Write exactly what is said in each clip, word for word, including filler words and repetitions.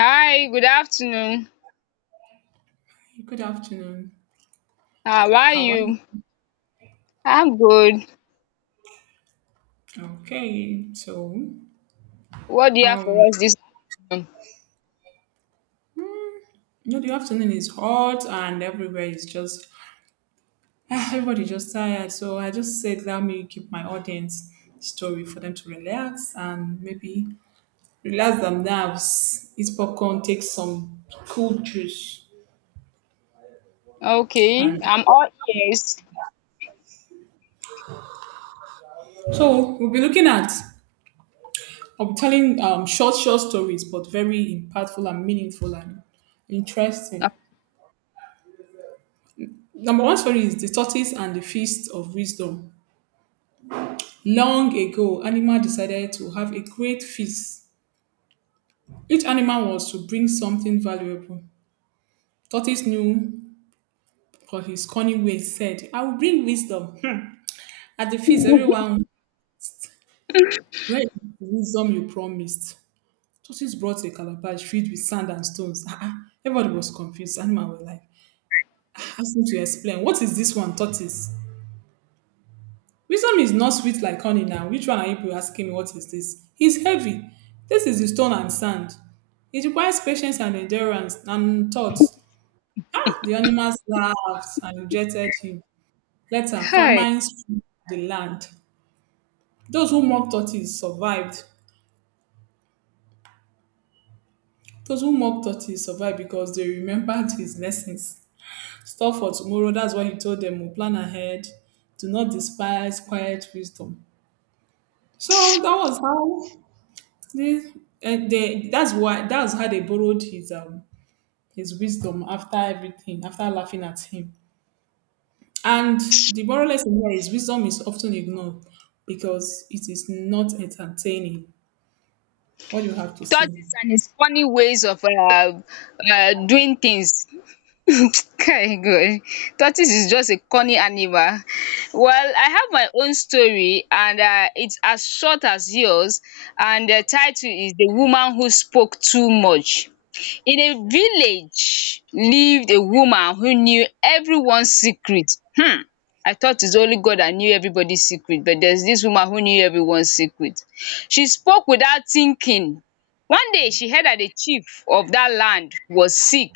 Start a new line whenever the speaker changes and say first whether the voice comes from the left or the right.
left: Hi, good afternoon.
right: Hey, good afternoon.
left: How are
right: How are you?
left: you? I'm good.
right: Okay, so
left: What do you have
right: um,
left: for us this afternoon?
right: you know the afternoon is hot and everywhere is just ah, everybody just tired. So I just said let me give my audience story for them to relax and maybe relax their nerves, eat popcorn, take some cool juice,
left: Okay,
right: and
left: I'm all ears.
right: so we'll be looking at I'll be telling um short short stories, but very impactful and meaningful and interesting. Number one story is the tortoise and the feast of wisdom. Long ago, animal decided to have a great feast. Each animal was to bring something valuable. Tortoise knew for his cunning ways said, I will bring wisdom. At the feast, everyone, where is the wisdom you promised? Tortoise brought a calabash filled with sand and stones. Ah, ah. Everybody was confused. Animal were like, ask him to explain. What is this one, tortoise? Wisdom is not sweet like honey now. Which one are you asking me? What is this? It's heavy. This is the stone and sand. It requires patience and endurance and thought. The animals laughed and rejected him. Later,
left: Kai,
right: famine swept the land. Those who mocked tortoise survived. Those who mocked tortoise survived because they remembered his lessons. Store for tomorrow. That's why he told them, we plan ahead. Do not despise quiet wisdom. So that was how this, and they, that's why that's how they borrowed his um his wisdom after everything, after laughing at him. And the moral lesson here is wisdom is often ignored because it is not entertaining. What do you have to say?
left: tortoise and his funny ways of uh, uh, doing things. Okay, good. Tortoise is just a corny animal. Well, I have my own story, and uh, it's as short as yours. And the title is The Woman Who Spoke Too Much. In a village lived a woman who knew everyone's secret. Hmm! I thought it's only God that knew everybody's secret, but there's this woman who knew everyone's secret. She spoke without thinking. One day she heard that the chief of that land was sick.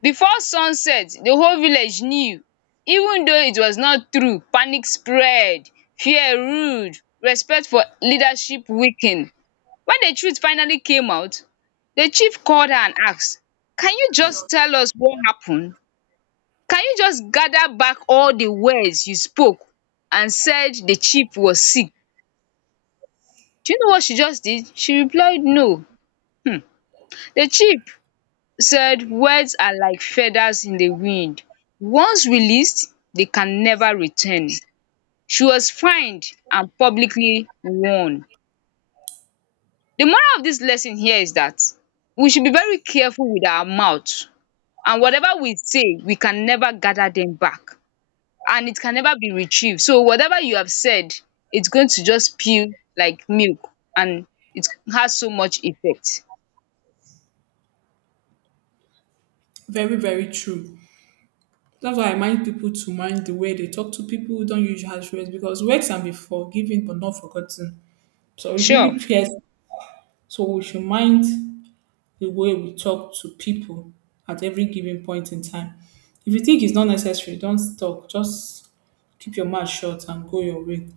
left: Before sunset, the whole village knew. Even though it was not true, panic spread, fear ruled, respect for leadership weakened. When the truth finally came out, the chief called her and asked, "Can you just tell us what happened? Can you just gather back all the words you spoke and said the chief was sick?" Do you know what she just did? She replied, "No." Hmm. The chief said, "Words are like feathers in the wind. Once released, they can never return." She was fined and publicly warned. The moral of this lesson here is that we should be very careful with our mouth. And whatever we say, we can never gather them back. And it can never be retrieved. So whatever you have said, it's going to just spill like milk, and it has so much effect.
right: Very, very true. That's why I mind people to mind the way they talk to people, don't use harsh words because words can be forgiven but not forgotten. So it really
left: Sure.
right: pierces. So we should mind the way we talk to people at every given point in time. If you think it's not necessary, don't talk. Just keep your mouth shut and go your way.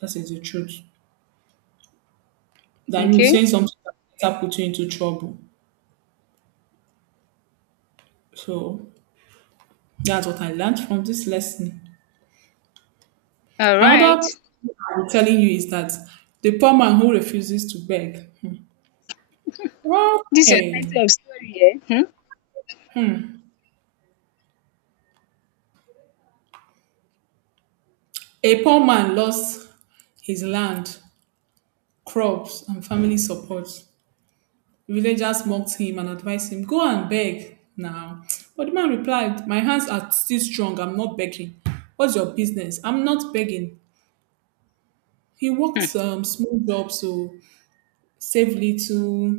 right: That is the truth. Than you
left: Okay.
right: saying something that later put you into trouble. So that's what I learned from this lesson.
left: All right.
right: Another thing I'm telling you is that the poor man who refuses to beg. Well,
left: This is your
right: okay.
left: title of story, eh? Hmm?
right: A poor man lost his land, crops, and family support. Villagers mocked him and advised him, go and beg now. But the man replied, my hands are still strong. I'm not begging. What's your business? I'm not begging. He worked some small jobs to save little,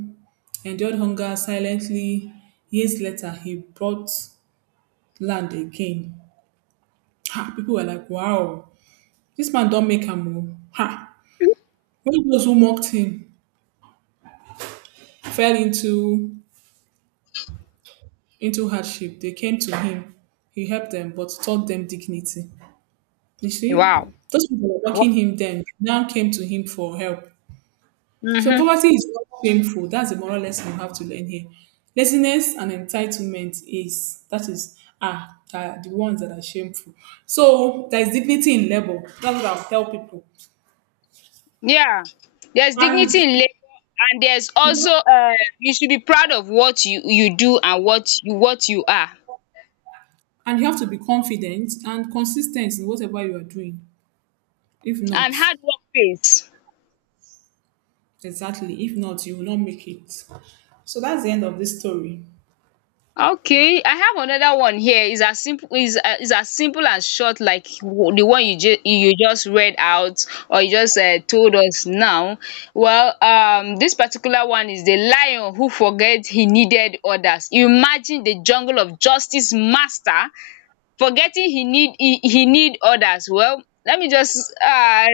right: endured hunger silently. Years later, he bought land again. Ha, people were like, wow, this man don't make a move. Ha. When those who mocked him fell into into hardship, they came to him. He helped them but taught them dignity. You
left: Hmm.
right: see,
left: Wow.
right: those people were
left: Wow.
right: mocking him then now came to him for help. So
left: Mm-hmm.
right: poverty is not shameful. That's the moral lesson you have to learn here. Laziness and entitlement is that is ah are the ones that are shameful. So there is dignity in labor. That's what I'll tell people.
left: Yeah. There's
right: And
left: dignity in labor, and there's also uh, you should be proud of what you, you do and what you what you are.
right: and you have to be confident and consistent in whatever you are doing. If
left: And
right: not,
left: hard work pays.
right: exactly. If not, you will not make it. So that's the end of this story.
left: Okay, I have another one here. It's as simple is uh, is as simple and short like w- the one you just you just read out, or you just uh, told us now. Well, um, this particular one is the lion who forget he needed others. Imagine the jungle of justice master forgetting he need he, he need others. Well, let me just uh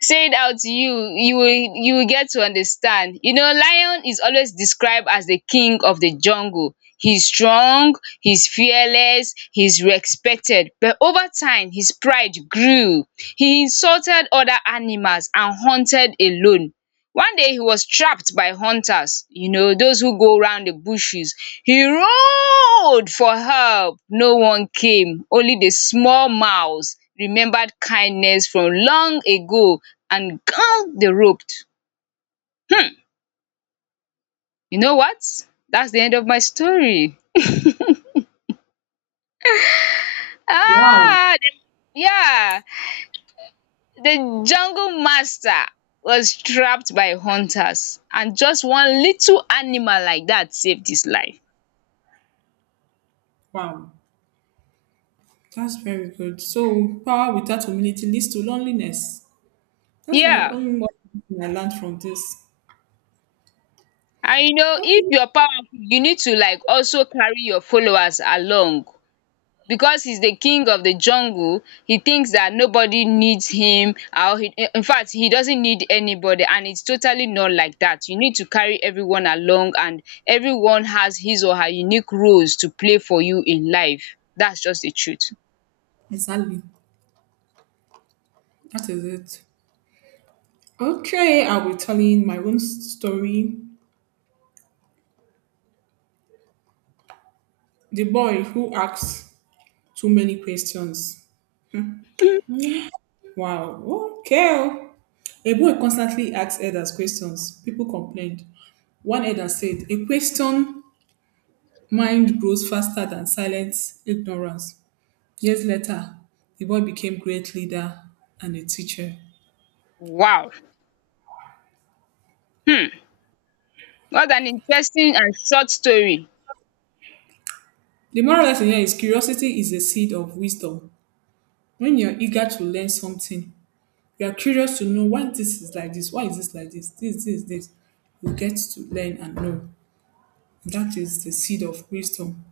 left: say it out to you. You will you will get to understand. You know, lion is always described as the king of the jungle. He's strong, he's fearless, he's respected, but over time his pride grew. He insulted other animals and hunted alone. One day he was trapped by hunters, you know, those who go round the bushes. He roared for help. No one came. Only the small mouse remembered kindness from long ago and hung the rope. You know what? That's the end of my story.
right: Wow.
left: Ah, the- yeah, the jungle master was trapped by hunters, and just one little animal like that saved his life.
right: Wow. That's very good. So power without humility leads to loneliness. That's my
left: Yeah.
right: own one thing I learned from this.
left: And you know, if
right: Okay.
left: you're powerful, you need to like also carry your followers along, because he's the king of the jungle. He thinks that nobody needs him, or he infact he doesn't need anybody, and it's totally not like that. You need to carry everyone along, and everyone has his or her unique roles to play for you in life. That's just the truth.
right: Exactly. That is it. Okay, I'll be telling my own story. The boy who asks too many questions. Wow. Okay. A boy constantly asked others questions. People complained. One elder said, a question mind grows faster than silent ignorance. Years later, the boy became great leader and a teacher.
left: Wow! um what an interesting and short story.
right: The moral lesson here is curiosity is the seed of wisdom. When you're eager to learn something, you are curious to know why this is like this, why is this like this, this, this, this. You get to learn and know. That is the seed of wisdom.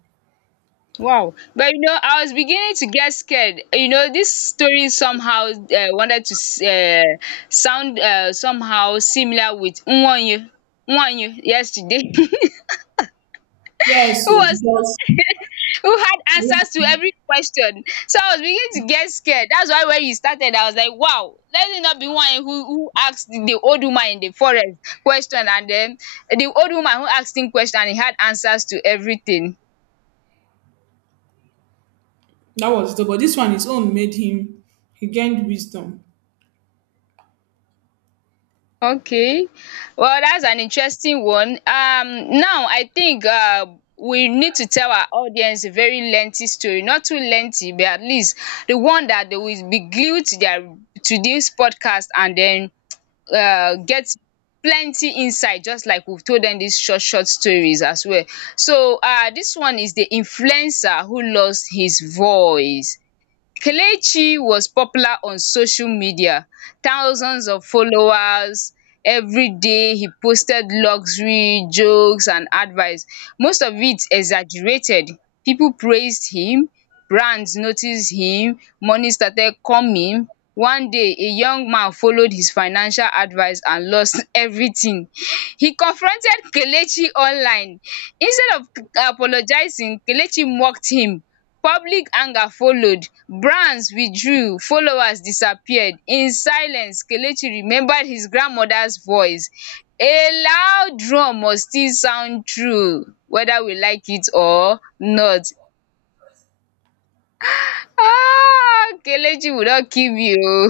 left: Wow. But you know, I was beginning to get scared. You know, this story somehow uh, wanted to s- uh, sound uh, somehow similar with Nwanyu. Nwanyu yesterday, who
right: Yes, so
left: was,
right: because
left: who had
right: yeah,
left: answers to every question. So I was beginning to get scared. That's why when you started, I was like, wow, let it not be one who, who asked the old woman in the forest question, and then the old woman who asked him question, and he had answers to everything.
right: that was the but this one his own made him he gained wisdom.
left: Okay, well that's an interesting one. Um, now I think um we need to tell our audience a very lengthy story, not too lengthy, but at least the one that they will be glued to their to this podcast, and then um get plenty insight just like we've told them these short short stories as well. So um this one is the influencer who lost his voice. Kelechi was popular on social media, thousands of followers. Every day he posted luxury, jokes and advice. Most of it exaggerated. People praised him, brands noticed him, money started coming. One day, a young man followed his financial advice and lost everything. He confronted Kelechi online. Instead of apologizing, Kelechi mocked him. Public anger followed, brands withdrew, followers disappeared. In silence, Kelechi remembered his grandmother's voice, "A loud drum must still sound true whether we like it or not." Ah! Kelechi will not kill me oo.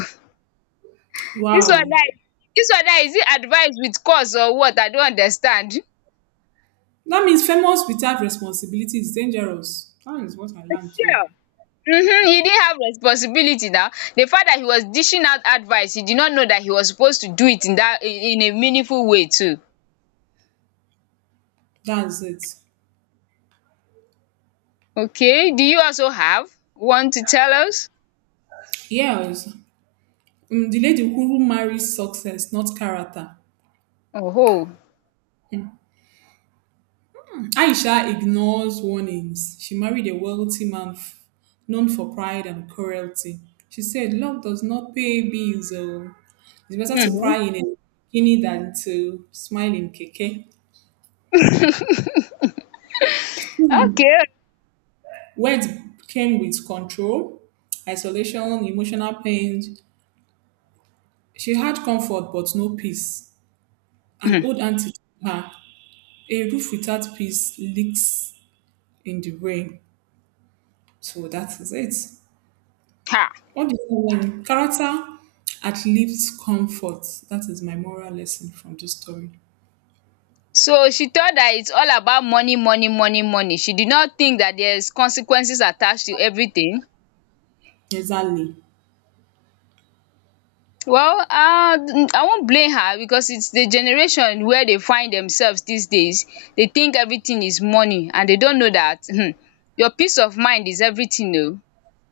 left: Dis one
right: Wow.
left: now, dis one now, is it advice with curse or what? I no understand.
right: That means famous without responsibility is dangerous. That is what I learned too.
left: Sure. Mhm, he didn't have responsibility now. The fact that he was dishing out advice, he did not know that he was supposed to do it in that in in a meaningful way too.
right: That's it.
left: Okay, do you also have one to tell us?
right: Yes. um the lady who marries success not character.
left: Oh,
right: Um aisha ignores warnings. She married a wealthy man f- known for pride and cruelty. She said love does not pay bills. Oh, it's better to
left: mm-hmm.
right: cry in a bikini than to smile in keke. Hmm.
left: Okay.
right: Words came with control, isolation, emotional pain. She had comfort but no peace. An
left: Mhm.
right: old auntie told her, a roof without peace leaks in the rain. So that is it.
left: Ha.
right: What do you learn? Character outlives comfort. That is my moral lesson from this story.
left: So she thought that it's all about money, money, money, money. She did not think that there's consequences attached to everything.
right: Exactly.
left: Well, um I won't blame her, because it's the generation where they find themselves these days. They think everything is money, and they don't know that um your peace of mind is everything oh.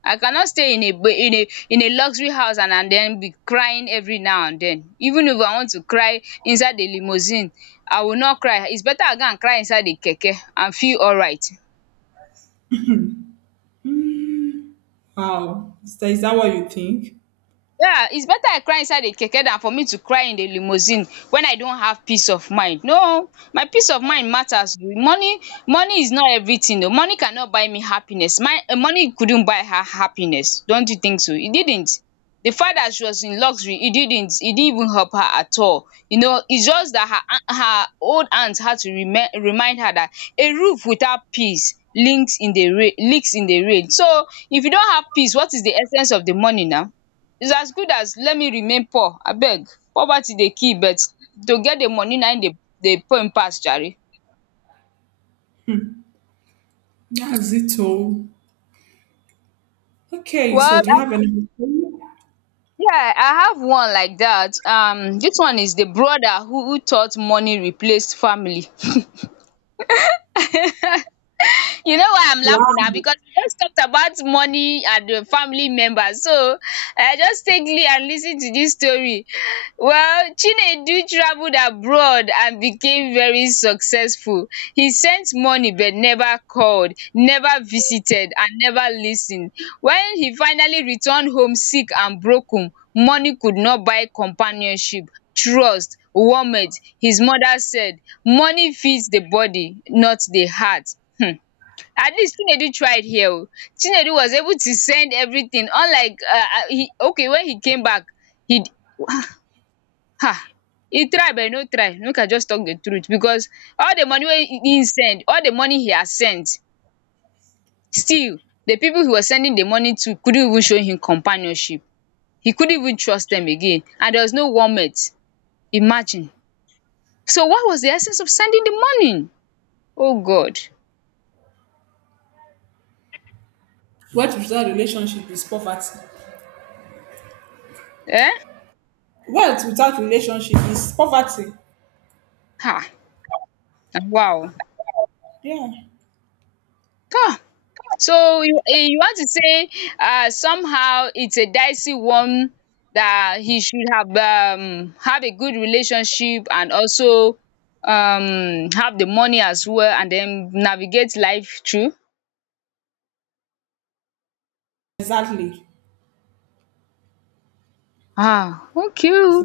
left: I cannot stay in a ba- in a in a luxury house and and then be crying every now and then. Even if I want to cry inside the limousine, I will not cry. It's better I go and cry inside the keke and feel alright.
right: Wow. Is that, is that what you think?
left: Yeah, it's better I cry inside a keke than for me to cry in the limousine when I don't have peace of mind. No, my peace of mind matters. Money, money is not everything. Oh. Money cannot buy me happiness. My eh, money couldn't buy her happiness. Don't you think so? It didn't. The fact that she was in luxury, it didn't. It didn't even help her at all. You know, it's just that her a- her old aunt had to remind remind her that a roof without peace links in the rain, leaks in the rain. So if you don't have peace, what is the essence of the money now? It's as good as let me remain poor abeg, poverty dey kill, but to get the money na im dey dey pain pass jare.
right: That's it all. Okay, so
left: Well,
right: do you
left: I
right: have any.
left: yeah, I have one like dat. Um, dis one is the brother who who thought money replaced family. You know why I'm
right: Wow.
left: laughing now? Because we just talked about money and the family members. So I just take li- and listen to this story. Well, Chinedu traveled abroad and became very successful. He sent money but never called, never visited, and never listened. When he finally returned home sick and broken, money could not buy companionship, trust, warmth. His mother said, "Money feeds the body, not the heart." At least Chinedu tried here oh. Chinedu was able to send everything, unlike uh, uh, he okay when he came back he d- ha, he tried but no try, make I just talk the truth. Because all the money wey he he send, all the money he has sent, still the people he was sending the money to couldn't even show him companionship. He couldn't even trust them again, and there was no warmth. Imagine, so what was the essence of sending the money? Oh God.
right: What without relationship is poverty.
left: Eh,
right: What without relationship is poverty.
left: ha, wow.
right: Yeah.
left: Ah. So you, eh, you want to say um somehow it's a dicey one, that he should have um have a good relationship and also um have the money as well, and then navigate life through?
right: Exactly.
left: Ah okay.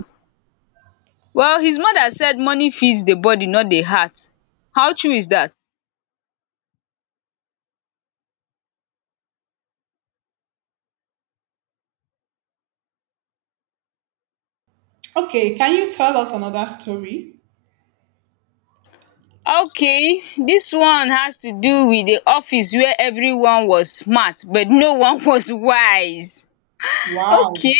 left: Well, his mother said money feeds the body, not the heart. How true is that?
right: Okay, can you tell us another story?
left: Okay, this one has to do with the office where everyone was smart but no one was wise.
right: Wow.
left: Okay.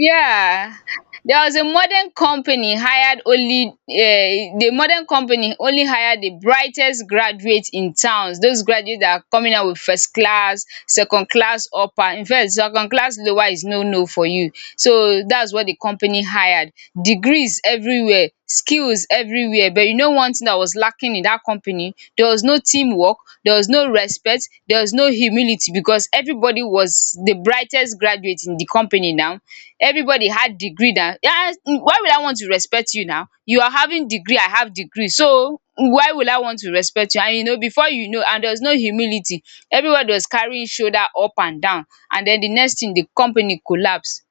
left: Yeah, there was a modern company hired only eh, the modern company only hired the brightest graduates in towns. Those graduates that are coming out with first class, second class upper. In fact, second class lower is no no for you. So that's what the company hired. Degrees everywhere, skills everywhere. But you know one thing that was lacking in that company? There was no teamwork, there was no respect, there was no humility, because everybody was the brightest graduate in the company now. Everybody had degree now. Yeah, why would I want to respect you now? You are having degree, I have degree. So why will I want to respect you? And you know, before you know, and there was no humility. Everybody was carrying shoulder up and down. And then the next thing, the company collapsed.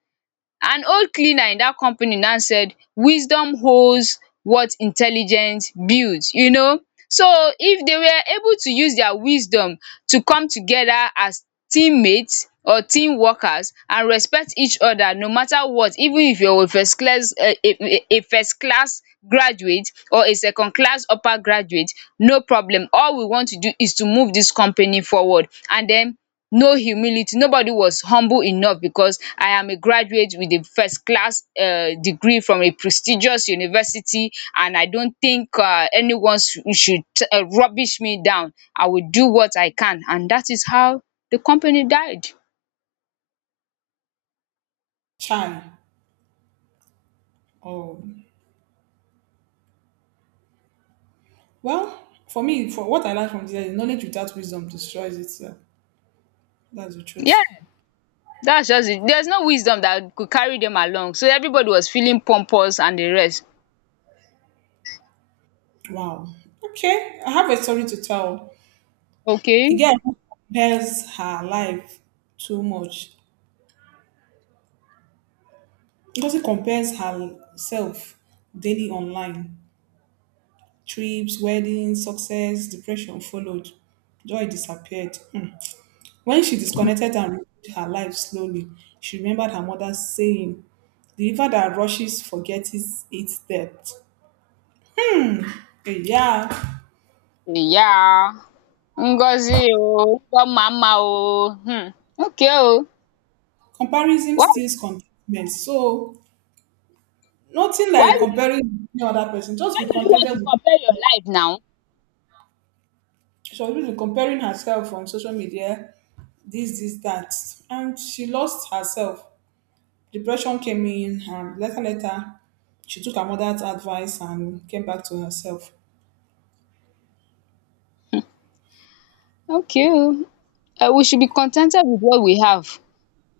left: An old cleaner in that company now said, wisdom holds what intelligence builds, you know. So if they were able to use their wisdom to come together as teammates or team workers and respect each other no matter what, even if you're a first class a a a first class graduate or a second class upper graduate, no problem. All we want to do is to move this company forward. And then no humility, nobody was humble enough because I am a graduate with a first class uh, degree from a prestigious university, and I don't think uh, anyone sh- should uh, rubbish me down. I will do what I can, and that is how the company died.
right: Chai. Oh. Well, for me, for what I learned from this, knowledge without wisdom destroys itself. That's the
left: Yeah,
right: truth.
left: that's just it. There's no wisdom that could carry them along, so everybody was feeling pompous and the rest.
right: Wow. Okay, I have a story to tell.
left: Okay.
right: The girl who compares her life too much, because she compares herself daily online. Trips, weddings, success, depression followed. Joy disappeared. Hmm. When she disconnected and rebuilt her life slowly, she remembered her mother saying, the river that rushes forgets its depth. Eh, yeah.
left: Yeah. Ngozi, oh God, mama oh. Hmm. Okay oh.
right: Comparison
left: Why?
right: steals contentment. So nothing
left: Why
right: like
left: will you
right: comparing with any other person. Just
left: Why
right: be
left: would you really want
right: contented
left: to
right: with.
left: compare your life now?
right: She was really comparing herself on social media, this, this, that. And she lost herself. Depression came in and later later she took her mother's advice and came back to herself.
left: Okay o. Um we should be contented with what we have.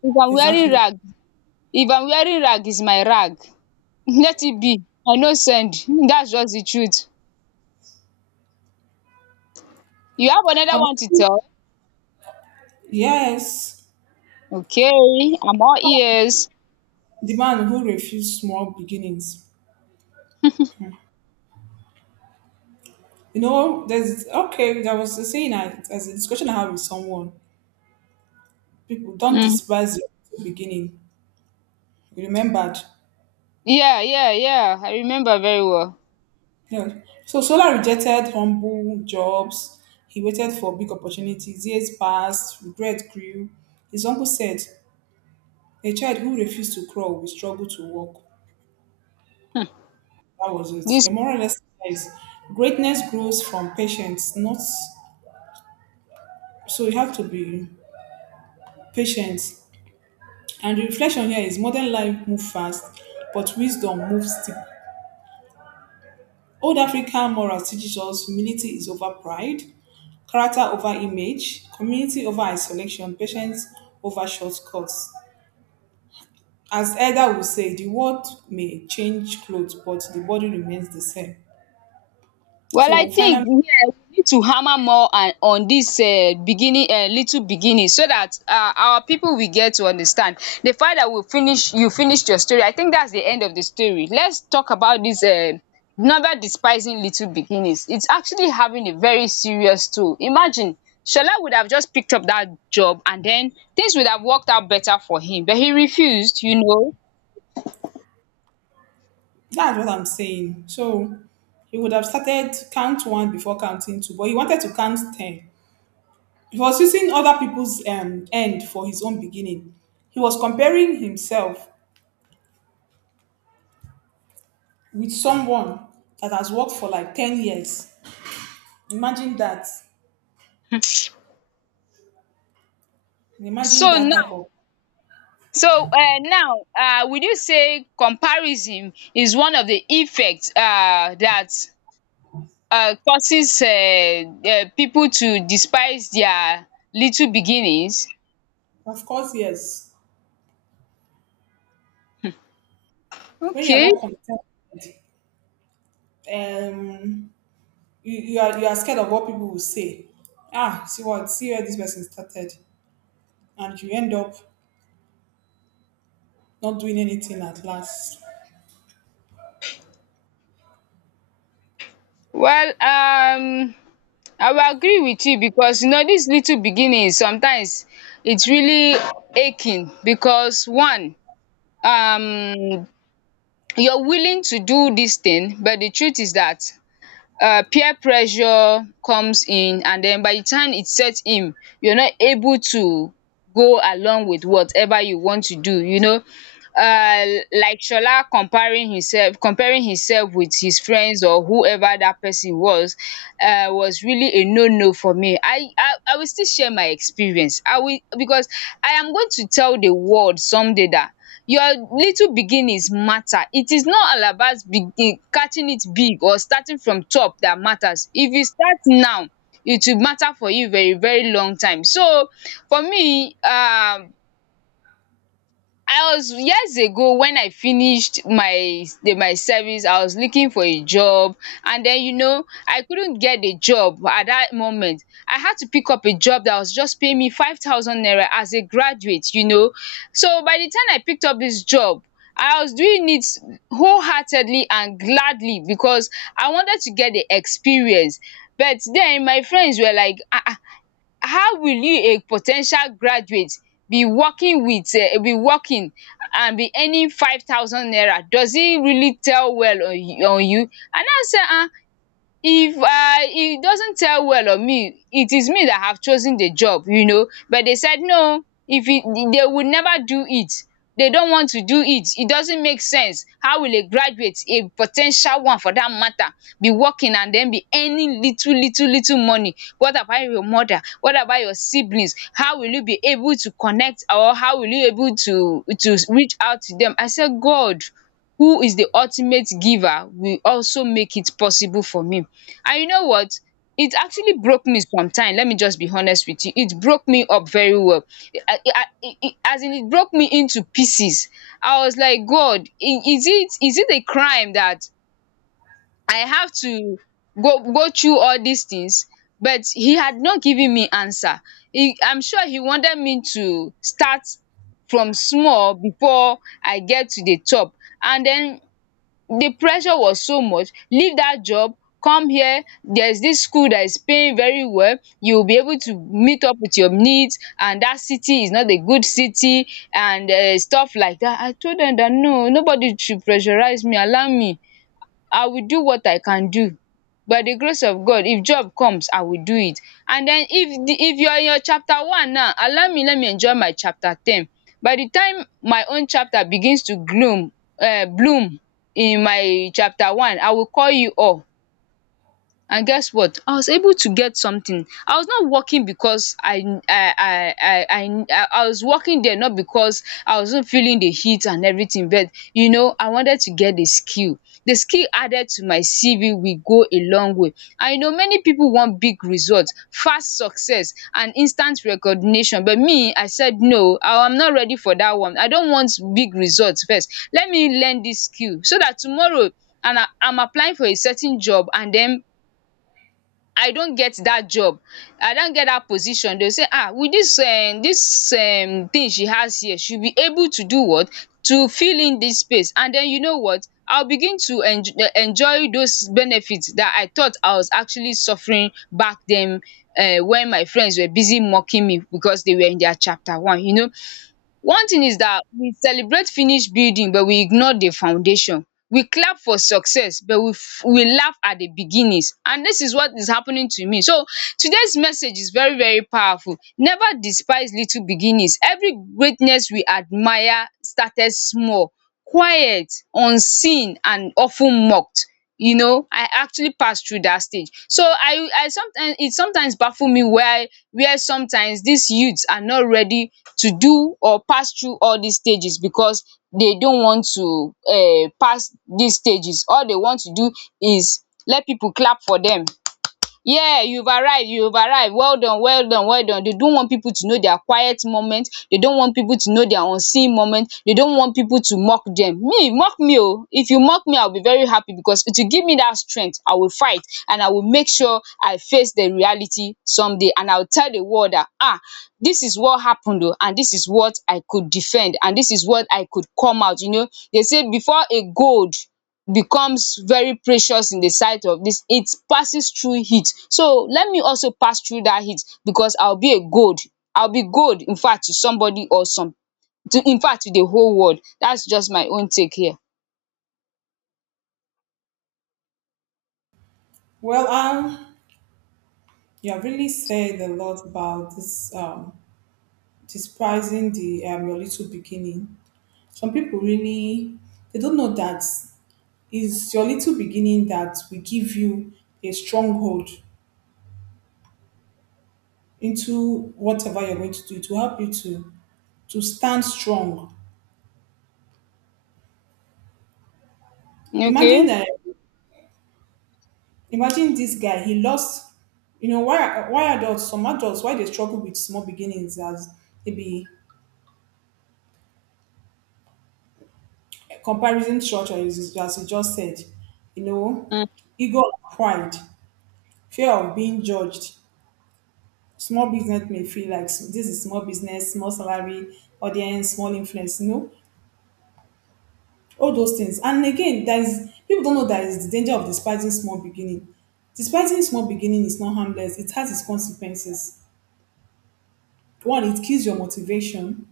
left: If I'm wearing
right: Exactly.
left: rag, if I'm wearing rag, is my rag. Let it be. I no send. That's just the truth. You have
right: I
left: another one to
right: would-
left: tell?
right: yes,
left: Okay, I'm all ears.
right: the man who refused small beginnings. You know, there's okay. There was a saying I, as a discussion I had with someone. People don't
left: um
right: despise the beginning. Remembered.
left: Yeah, yeah, yeah. I remember very well.
right: Yeah. So Sola rejected humble jobs. He waited for big opportunities. Years passed, regret grew. His uncle said, a child who refused to crawl will struggle to walk. That was it.
left: This.
right: A moral lesson is greatness grows from patience, not so you have to be patient. And the reflection here is modern life moves fast, but wisdom moves deep. Old African morals teaches us humility is over pride, character over image, community over isolation, patience over shortcuts. As Elder would say, the world may change clothes, but the body remains the same.
left: Well, I
right: So
left: think
right: finally,
left: here we need to hammer more and on this um beginning, um little beginning, so that um our people will get to understand. The fact that we finish, you finished your story, I think that's the end of the story. Let's talk about this, um never despising little beginnings. It's actually having a very serious toll. Imagine Shola would have just picked up that job and then things would have worked out better for him, but he refused, you know.
right: that's what I'm saying. So he would have started count one before counting two, but he wanted to count ten. He was using other people's um, end for his own beginning. He was comparing himself with someone that has worked for like ten years. Imagine that. Imagine
left: So
right: that type
left: now,
right: of.
left: so uh, now, uh, would you say comparison is one of the effects uh, that uh, causes uh, uh, people to despise their little beginnings?
right: Of course, yes. When you're
left: Okay.
right: not contented, um, you, you are you are scared of what people will say. Ah, see what see where this person started, and you end up not doing anything at last.
left: Well, um, I will agree with you because you know this little beginning sometimes it's really aching because one, um, you're willing to do this thing, but the truth is that um peer pressure comes in, and den by the time it set in, you are not able to go along with whatever you want to do, you know. Um like Shola comparing himself, comparing himself with his friends or whoever that person was, um was really a no no for me. I I I will still share my experience. I will, because I am going to tell the world someday that your little beginnings matter. It is not all about begin catching it big or starting from top that matters. If you start now, it will matter for you very very long time. So for me, um I was years ago when I finished my the my service, I was looking for a job, and then you know I couldn't get a job at that moment. I had to pick up a job that was just paying me five thousand naira as a graduate, you know. So by the time I picked up this job, I was doing it wholeheartedly and gladly because I wanted to get the experience. But then my friends were like, um how will you, a potential graduate, be working with, um be working and be earning five thousand naira? Does it really tell well on you? On you? And I now say, um if um e doesn't tell well on me, it is me that have chosen the job, you know. But they said no, if it they would never do it, they don't want to do it, it doesn't make sense. How will a graduate, a potential one for that matter, be working and then be earning little little little money? What about your mother, what about your siblings, how will you be able to connect or how will you able to to reach out to them? I said God, who is the ultimate giver, will also make it possible for me. And you know what? It actually broke me sometime. Let me just be honest with you. It broke me up very well. I I I I- as in, it broke me into pieces. I was like, God, i- is it, is it a crime that I have to go go through all these things? But he had not given me answer. He, I'm sure he wanted me to start from small before I get to the top. And then the pressure was so much. Leave that job, come here, there's this school that is paying very well, you'll be able to meet up with your needs, and that city is not a good city, and um stuff like that. I told them that no, nobody should pressurize me, allow me. I will do what I can do. By the grace of God, if job comes, I will do it. And then if the if you are in your chapter one now, allow me, let me enjoy my chapter ten. By the time my own chapter begins to gloom, um bloom, in my chapter one, I will call you all. And guess what? I was able to get something. I was not working because I I I I I I I was working there not because I wasn't feeling the heat and everything, but you know, I wanted to get the skill. The skill added to my C V will go a long way. I know many people want big results, fast success, and instant recognition. But me, I said no, I am not ready for that one. I don't want big results first. Let me learn this skill so that tomorrow, and I, I'm applying for a certain job and then I don get dat job, I don get dat position, dey go say ah, with dis um dis um thing she has here, she will be able to do what, to fill in dis space, and den you know what, I will begin to enj- uh, enjoy those benefits dat I thought I was actually suffering back den, um when my friends were busy mocking me because dey were in their chapter one, you know. One thing is that we celebrate finished building but we ignore the foundation. We clap for success but we f- we laugh at the beginnings, and this is what is happening to me. So today's message is very very powerful. Never despise little beginnings. Every greatness we admire started small, quiet, unseen and of ten mocked. You know, I actually pass through dat stage. So I I sometimes, it sometimes baffle me why, where sometimes dis youths are not ready to do or pass through all dis stages, because they don't want to um pass dis stages. All they want to do is let pipu clap for dem. Yeah, you've arrived, you've arrived. Well done, well done, well done. They don't want people to know their quiet moment. They don't want people to know their unseen moment. They don't want people to mock them. Me, mock me oh. If you mock me, I'll be very happy because it will give me that strength. I will fight and I will make sure I face the reality someday, and I'll tell the world that, ah, this is what happened oh, and this is what I could defend, and this is what I could come out, you know. They say before a gold becomes very precious in the sight of this, it passes through heat. So let me also pass through that heat because I'll be a gold, I'll be gold, in fact, to somebody or some, to, in fact, to the whole world. That's just my own take here.
right: Well, um, you have really said a lot about this um despising the um your little beginning. Some people really they don't know that it's your little beginning that will give you a stronghold into whatever you're going to do to help you to to stand strong.
left: Okay.
right: Imagine uh, imagine this guy. He lost. You know why why adults some adults why they struggle with small beginnings as maybe comparison structure is as you just said. You know, ego, and pride, fear of being judged. Small business may feel like this is small business, small salary, audience, small influence. You know, all those things. And again, there is people don't know that is the danger of despising small beginning. Despising small beginning is not harmless. It has its consequences. One, it kills your motivation.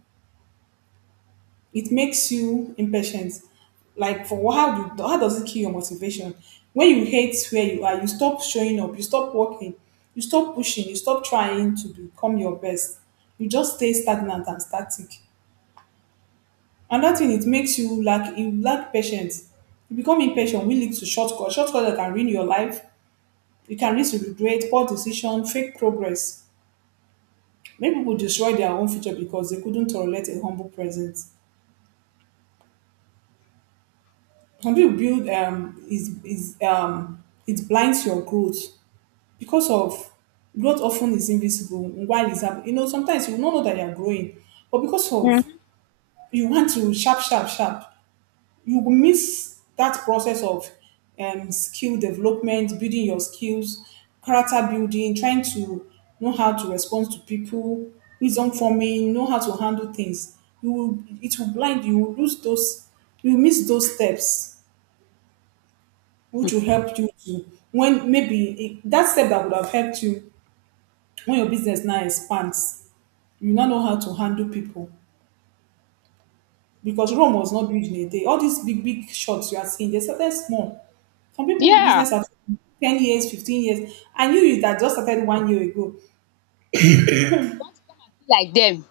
right: It makes you impatient. Like for what- how do how does it kill your motivation? When you hate where you are, you stop showing up, you stop working, you stop pushing, you stop trying to become your best. You just stay stagnant and static. Another thing it makes you lack you lack patience. You become impatient, which leads to shortcut. Shortcut that can ruin your life. You can lead to regret, poor decision, fake progress. Many people destroy their own future because they couldn't tolerate a humble present. Some people build um is is um it blinds your growth because of growth often is invisible while it's happening. You know, sometimes you will not know that you're growing, but because of
left: Mm-hmm.
right: you want to sharp, sharp, sharp, you will miss that process of um, skill development, building your skills, character building, trying to know how to respond to people, wisdom forming, know how to handle things. You will, it will blind you. Will lose those. You will miss those steps, which will help you to when maybe it, that step that would have helped you when your business now expands. You now know how to handle people. Because Rome was not built in a day. All these big, big shots you are seeing, they started small. Some people
left: Yeah.
right: business are ten years, fifteen years, and you you that just started one year ago.
left: Want to come and be like them.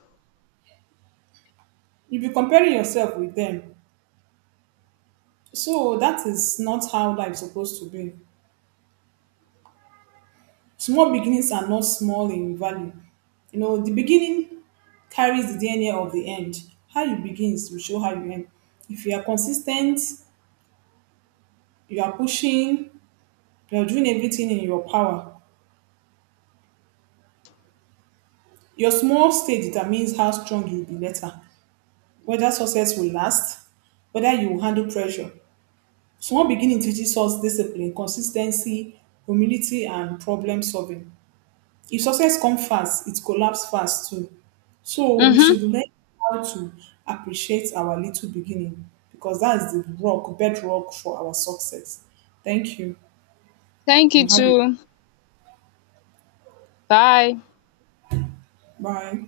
right: If you're comparing yourself with them, so that is not how life is supposed to be. Small beginnings are not small in value. You know, the beginning carries the D N A of the end. How you begin will show how you end. If you are consistent, you are pushing, you are doing everything in your power, your small stay determines how strong you'll be later, whether success will last, whether you will handle pressure. Small beginning teaches us discipline, consistency, humility, and problem solving. If success comes fast, it collapses fast too. So we should
left: Mm-hmm.
right: learn how to appreciate our little beginning because that is the rock, bedrock for our success. Thank you
left: Thank you
right: and have a
left: too. Bye.
right: bye.